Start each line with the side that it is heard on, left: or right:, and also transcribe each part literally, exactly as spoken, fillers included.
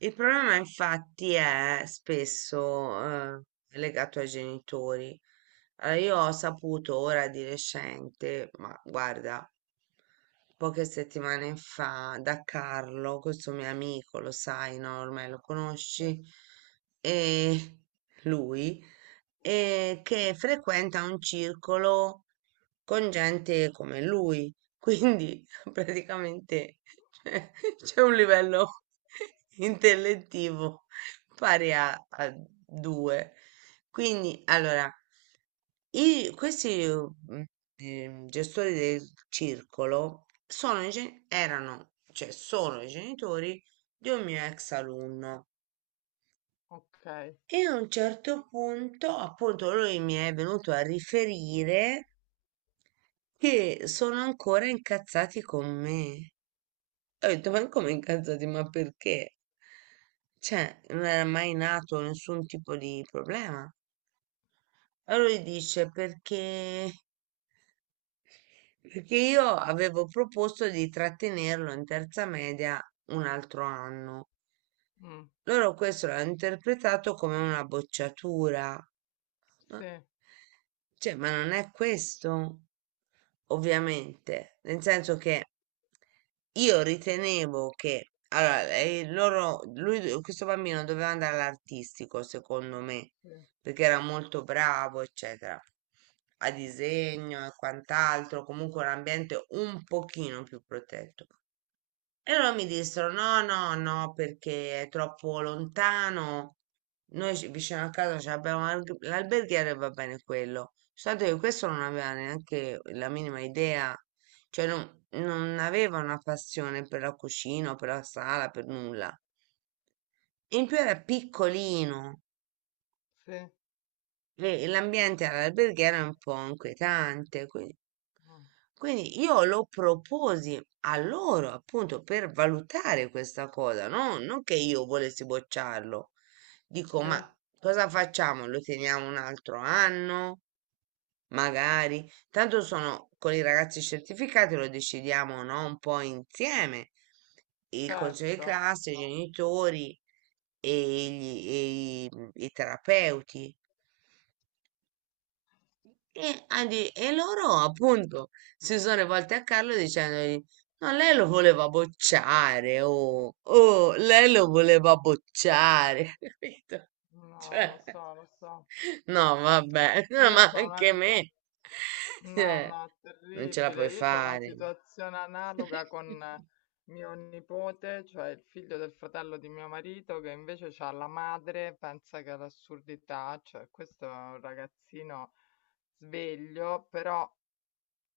right: Il problema infatti è spesso eh, legato ai genitori. Allora, io ho saputo ora di recente, ma guarda, poche settimane fa da Carlo, questo mio amico, lo sai, no? Ormai lo
left: Eh,
right: conosci, e lui, e che frequenta un circolo con gente come lui. Quindi praticamente cioè, c'è un livello intellettivo pari a, a due. Quindi, allora, i- questi mm, eh, gestori del circolo sono i gen- erano, cioè sono i genitori di un mio ex alunno.
left: okay.
right: E a un certo punto, appunto, lui mi è venuto a riferire che sono ancora incazzati con me. E ho detto: "Ma come incazzati? Ma perché?" Cioè, non era mai nato nessun tipo di problema. Allora lui dice: "Perché perché io avevo proposto di trattenerlo in terza media un altro anno.
left: Mh.
right: Loro questo l'hanno interpretato come una bocciatura." Ma
left: Sì,
right: cioè, ma non è questo. Ovviamente, nel senso che io ritenevo che allora, eh, loro, lui, do- questo bambino doveva andare all'artistico, secondo me,
left: sì,
right: perché era molto bravo, eccetera, a disegno e quant'altro, comunque un ambiente un pochino più protetto. E loro mi dissero: no, no, no, perché è troppo lontano. Noi ci- vicino a casa ci abbiamo l'alg- l'alberghiere e va bene quello. Soltanto che questo non aveva neanche la minima idea, cioè non, non aveva una passione per la cucina, o per la sala, per nulla. In più era piccolino.
left: sì,
right: E l'ambiente all'alberghiera è un po' inquietante. Quindi,
left: mh,
right: quindi io lo proposi a loro appunto per valutare questa cosa, no? Non che io volessi bocciarlo. Dico, ma
left: sì,
right: cosa facciamo? Lo teniamo un altro anno? Magari. Tanto sono con i ragazzi certificati, lo decidiamo, no? Un po' insieme. Il consiglio di
left: certo.
right: classe, i genitori e, gli- e i i terapeuti. E, a di- e loro appunto si sono rivolti a Carlo dicendogli: No, lei lo voleva bocciare, oh, oh, lei lo voleva bocciare, capito?
left: No, lo
right: Cioè,
left: so, lo so.
right: no, vabbè, no,
left: Io
right: ma
left: c'ho una
right: anche
left: situa
right: me,
left: No,
right: cioè,
left: no,
right: non ce la
left: terribile.
right: puoi
left: Io c'ho una
right: fare.
left: situazione analoga con eh, mio nipote, cioè il figlio del fratello di mio marito, che invece c'ha la madre, pensa che è l'assurdità, cioè questo è un ragazzino sveglio, però.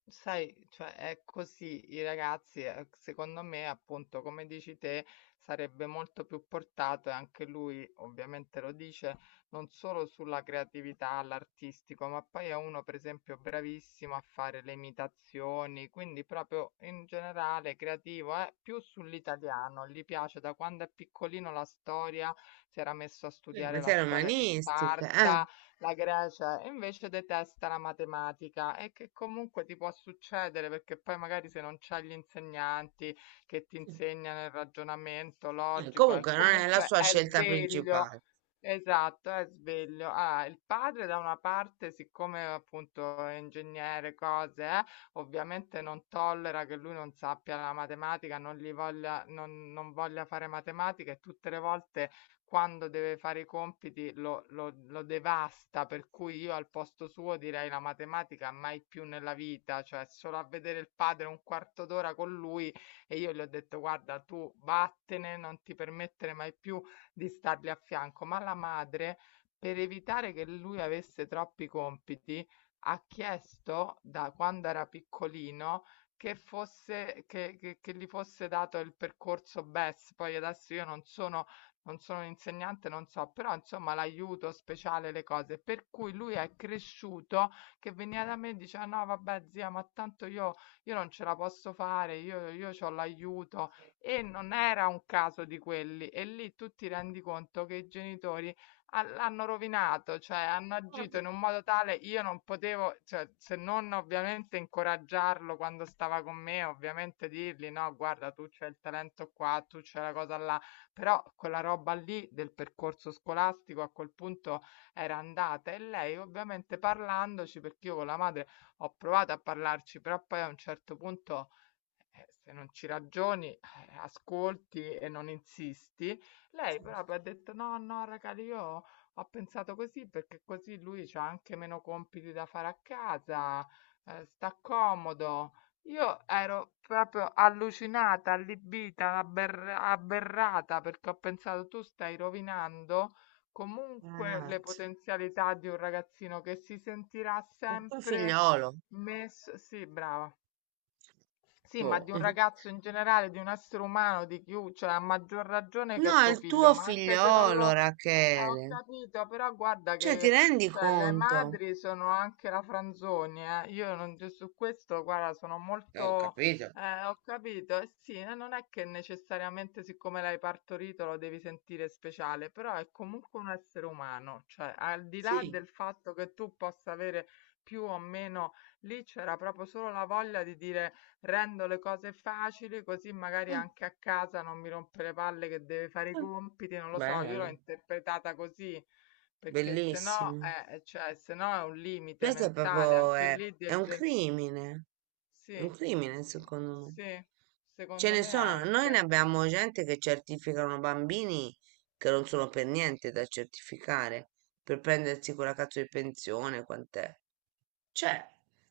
left: Sai, cioè è così, i ragazzi, ehm, secondo me, appunto, come dici te, sarebbe molto più portato e anche lui ovviamente lo dice, non solo sulla creatività, all'artistico, ma poi è uno, per esempio, bravissimo a fare le imitazioni, quindi proprio in generale creativo, è più sull'italiano, gli piace da quando è piccolino la storia, si era messo a
right: Eh, ma
left: studiare la
right: sei
left: storia di
right: romanistica, eh?
left: Sparta, la Grecia, e invece detesta la matematica, e che comunque ti può succedere, perché poi magari se non c'hai gli insegnanti che ti insegnano il ragionamento
right: Eh,
left: logico, e
right: Comunque non è la
left: comunque
right: sua
left: è
right: scelta
left: sveglio.
right: principale.
left: Esatto, è sveglio. Ah, il padre da una parte, siccome appunto è ingegnere, cose, eh, ovviamente non tollera che lui non sappia la matematica, non gli voglia, non, non voglia fare matematica, e tutte le volte quando deve fare i compiti lo, lo- lo devasta, per cui io al posto suo direi la matematica mai più nella vita, cioè solo a vedere il padre un quarto d'ora con lui, e io gli ho detto: guarda, tu vattene, non ti permettere mai più di stargli a fianco. Ma la madre, per evitare che lui avesse troppi compiti, ha chiesto da quando era piccolino che fosse, che, che- che gli fosse dato il percorso B E S. Poi adesso io non sono, non sono un insegnante, non so, però insomma, l'aiuto speciale, le cose. Per cui lui è cresciuto che veniva da me e diceva: no, vabbè, zia, ma tanto io, io non ce la posso fare, io, io ho l'aiuto. E non era un caso di quelli, e lì tu ti rendi conto che i genitori ha- l'hanno rovinato, cioè hanno agito in un modo tale io non potevo, cioè, se non ovviamente incoraggiarlo quando stava con me, ovviamente dirgli: no, guarda, tu c'hai il talento qua, tu c'hai la cosa là, però quella roba lì del percorso scolastico a quel punto era andata. E lei ovviamente, parlandoci, perché io con la madre ho provato a parlarci, però poi a un certo punto eh, se non ci ragioni, eh, ascolti e non insisti. Lei proprio ha detto: no, no, raga, io ho pensato così perché così lui c'ha anche meno compiti da fare a casa, eh, sta comodo. Io ero proprio allucinata, allibita, aber- aberrata, perché ho pensato: tu stai rovinando comunque le
right: Ragazzi,
left: potenzialità di un ragazzino che si sentirà
right: un
left: sempre
right: figliolo,
left: messo. Sì, brava. Sì, ma
right: boh.
left: di un ragazzo in generale, di un essere umano, di chiu, cioè a maggior ragione che
right: No,
left: è
right: è
left: tuo
right: il
left: figlio,
right: tuo
left: ma anche se non
right: figliolo,
left: lo... Eh, ho
right: Rachele.
left: capito, però guarda
right: Cioè, ti
left: che
right: rendi
left: cioè, le
right: conto?
left: madri sono anche la franzonia, eh. Io non, cioè, su questo, guarda, sono
right: Eh, Ho
left: molto...
right: capito.
left: Eh, ho capito, eh sì, eh, non è che necessariamente siccome l'hai partorito lo devi sentire speciale, però è comunque un essere umano, cioè al di là
right: Sì,
left: del fatto che tu possa avere più o meno, lì c'era proprio solo la voglia di dire: rendo le cose facili, così magari
right: mm,
left: anche a casa non mi rompe le palle che deve fare i
right: mm,
left: compiti, non lo so, io l'ho
right: bello,
left: interpretata così, perché se no,
right: bellissimo.
left: eh, cioè, se no è un limite
right: Questo è
left: mentale
right: proprio,
left: anche
right: è,
left: lì
right: è
left: del
right: un
left: genere.
right: crimine, un
left: Sì,
right: crimine secondo me.
left: sì,
right: Ce
left: secondo
right: ne
left: me
right: sono, noi ne
left: anche.
right: abbiamo gente che certificano bambini che non sono per niente da certificare, per prendersi quella cazzo di pensione, quant'è? Cioè,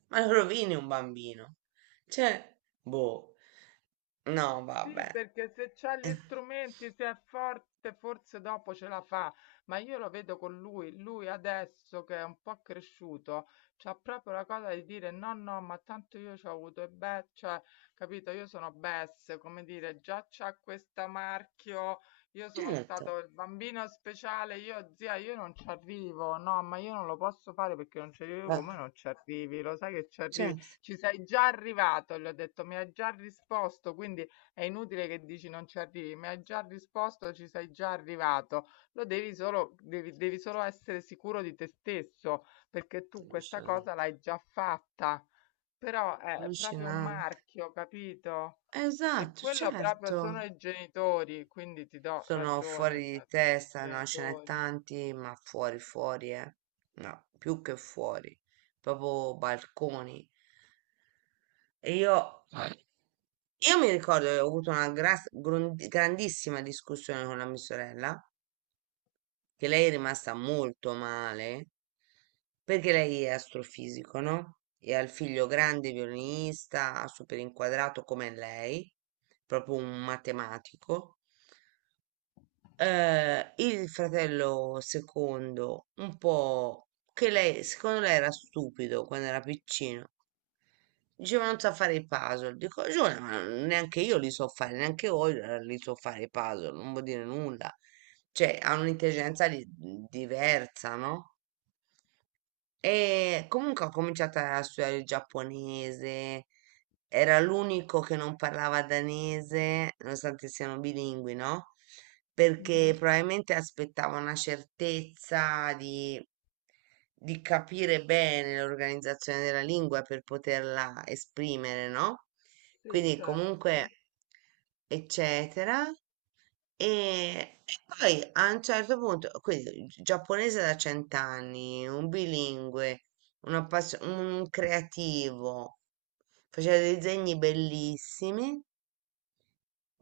right: ma lo rovini un bambino. Cioè, boh. No,
left: Sì,
right: vabbè.
left: perché se c'ha gli
right: Eh,
left: strumenti, se è forte, forse dopo ce la fa, ma io lo vedo con lui. Lui adesso che è un po' cresciuto, c'ha proprio la cosa di dire: no, no, ma tanto io ci ho avuto, e beh, cioè, capito, io sono Bess, come dire, già c'ha questo marchio, io sono
right: Certo,
left: stato il bambino speciale, io zia, io non ci arrivo. No, ma io non lo posso fare perché non ci arrivo.
right: va
left: Come non ci arrivi? Lo sai che ci arrivi,
right: certo.
left: ci sei già arrivato, gli ho detto, mi hai già risposto, quindi è inutile che dici non ci arrivi, mi hai già risposto, ci sei già arrivato. Lo devi solo, devi, devi solo essere sicuro di te stesso, perché tu questa
right: Alluscinante,
left: cosa l'hai già fatta. Però è proprio un
right: allucinante.
left: marchio, capito? E
right: Esatto,
left: quello proprio
right: certo.
left: sono i genitori, quindi ti do
right: Sono
left: ragione,
right: fuori di
left: cioè sono i
right: testa, no, ce n'è
left: genitori.
right: tanti, ma fuori, fuori, eh. No, più che fuori, proprio balconi. E io, io mi ricordo che ho avuto una gras- grun- grandissima discussione con la mia sorella. Che lei è rimasta molto male perché lei è astrofisico, no? E ha il figlio grande violinista, super inquadrato come lei, proprio un matematico. Eh, il fratello secondo, un po' che lei, secondo lei era stupido quando era piccino. Diceva non sa fare i puzzle. Dico, Giulia, ma neanche io li so fare, neanche voi eh, li so fare i puzzle, non vuol dire nulla. Cioè, ha un'intelligenza di- diversa, no? E comunque ho cominciato a studiare il giapponese, era l'unico che non parlava danese, nonostante siano bilingui, no?
left: Mhm.
right: Perché probabilmente aspettava una certezza di, di capire bene l'organizzazione della lingua per poterla esprimere, no?
left: Sì,
right: Quindi comunque
left: certo.
right: eccetera. E e poi a un certo punto, quindi gi- giapponese da cent'anni, un bilingue, un, appassio- un creativo, faceva dei disegni bellissimi,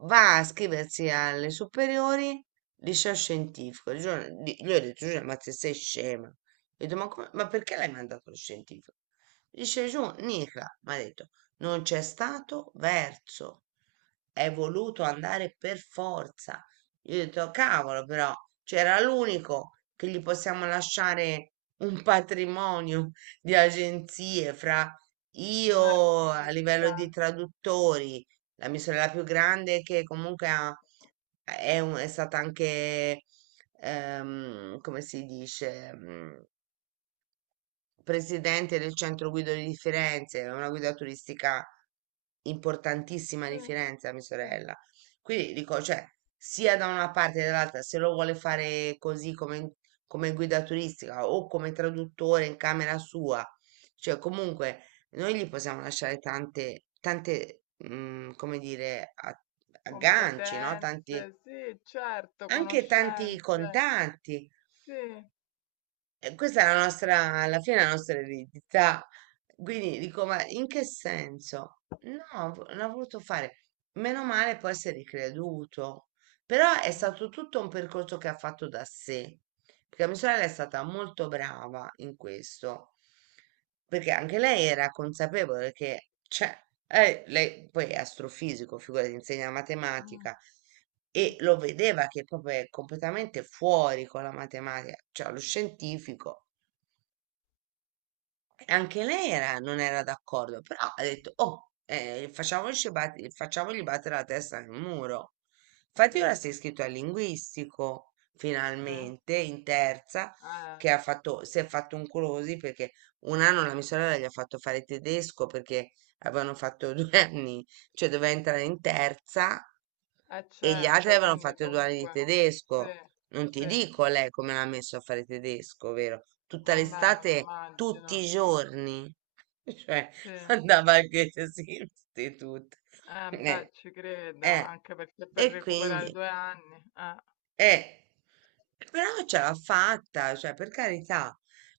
right: va a iscriversi alle superiori, liceo scientifico. Il giorno- di- Gli ho detto, Giulia, ma se sei scema? Ho detto, ma, come- ma perché l'hai mandato allo scientifico? Dice giù, Nica, mi ha detto, non c'è stato verso, è voluto andare per forza. Io ho detto, cavolo, però c'era l'unico che gli possiamo lasciare un patrimonio di agenzie fra
left: Un
right: io a livello
left: artista.
right: di traduttori, la mia sorella più grande che comunque ha- è, un- è stata anche, ehm, come si dice, mm, presidente del centro guido di Firenze, è una guida turistica importantissima
left: Sì,
right: di Firenze, a mia
left: sì.
right: sorella. Quindi dico, cioè, sia da una parte che dall'altra, se lo vuole fare così come, come guida turistica o come traduttore in camera sua, cioè comunque noi gli possiamo lasciare tante, tante, mm, come dire, a- agganci, no? Tanti,
left: Competenze, sì, certo,
right: anche tanti
left: conoscenze,
right: contatti.
left: sì,
right: E questa è la nostra, alla fine è la nostra eredità. Quindi dico, ma in che senso? No, vo- non ha voluto fare. Meno male può essere creduto. Però è
left: mm,
right: stato tutto un percorso che ha fatto da sé. Perché mia sorella è stata molto brava in questo. Perché anche lei era consapevole che, cioè, eh, lei poi è astrofisico, figurati, insegna
left: mm,
right: matematica
left: mm,
right: e lo vedeva che proprio è completamente fuori con la matematica, cioè lo scientifico. E Anche lei era- non era d'accordo, però ha detto, oh, eh, facciamoci bat- facciamogli battere la testa nel muro.
left: sì,
right: Infatti ora si è iscritto al linguistico,
left: sì,
right: finalmente, in terza,
left: eh,
right: che ha fatto, si è fatto un colosi perché un anno la mia sorella gli ha fatto fare tedesco perché avevano fatto due anni, cioè doveva entrare in terza
left: eh,
right: e gli altri
left: certo,
right: avevano
left: quindi
right: fatto due anni di
left: comunque, sì,
right: tedesco. Non
left: sì,
right: ti dico lei come l'ha messo a fare tedesco, vero?
left: a
right: Tutta
left: me me lo
right: l'estate,
left: immagino,
right: tutti i giorni. Cioè,
left: sì, eh,
right: andava anche in istituto. Eh,
left: beh, ci credo,
right: eh.
left: anche perché per
right: E
left: recuperare
right: quindi,
left: due anni, eh.
right: eh, però ce l'ha fatta, cioè per carità.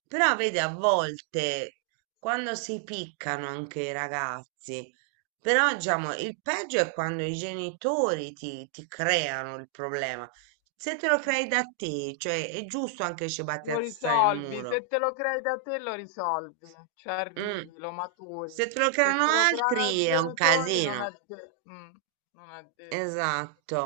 right: Però vedi, a volte quando si piccano anche i ragazzi, però diciamo, il peggio è quando i genitori ti, ti creano il problema. Se te lo crei da te, cioè è giusto anche
left: Lo
right: cibattiazzare il
left: risolvi,
right: muro.
left: se te lo crei da te lo risolvi, ci
right: Mm.
left: arrivi, lo
right: Se
left: maturi.
right: te lo
left: Se
right: creano
left: te lo creano i
right: altri è un
left: genitori non
right: casino.
left: è de- mm, non è detto.
right: Esatto.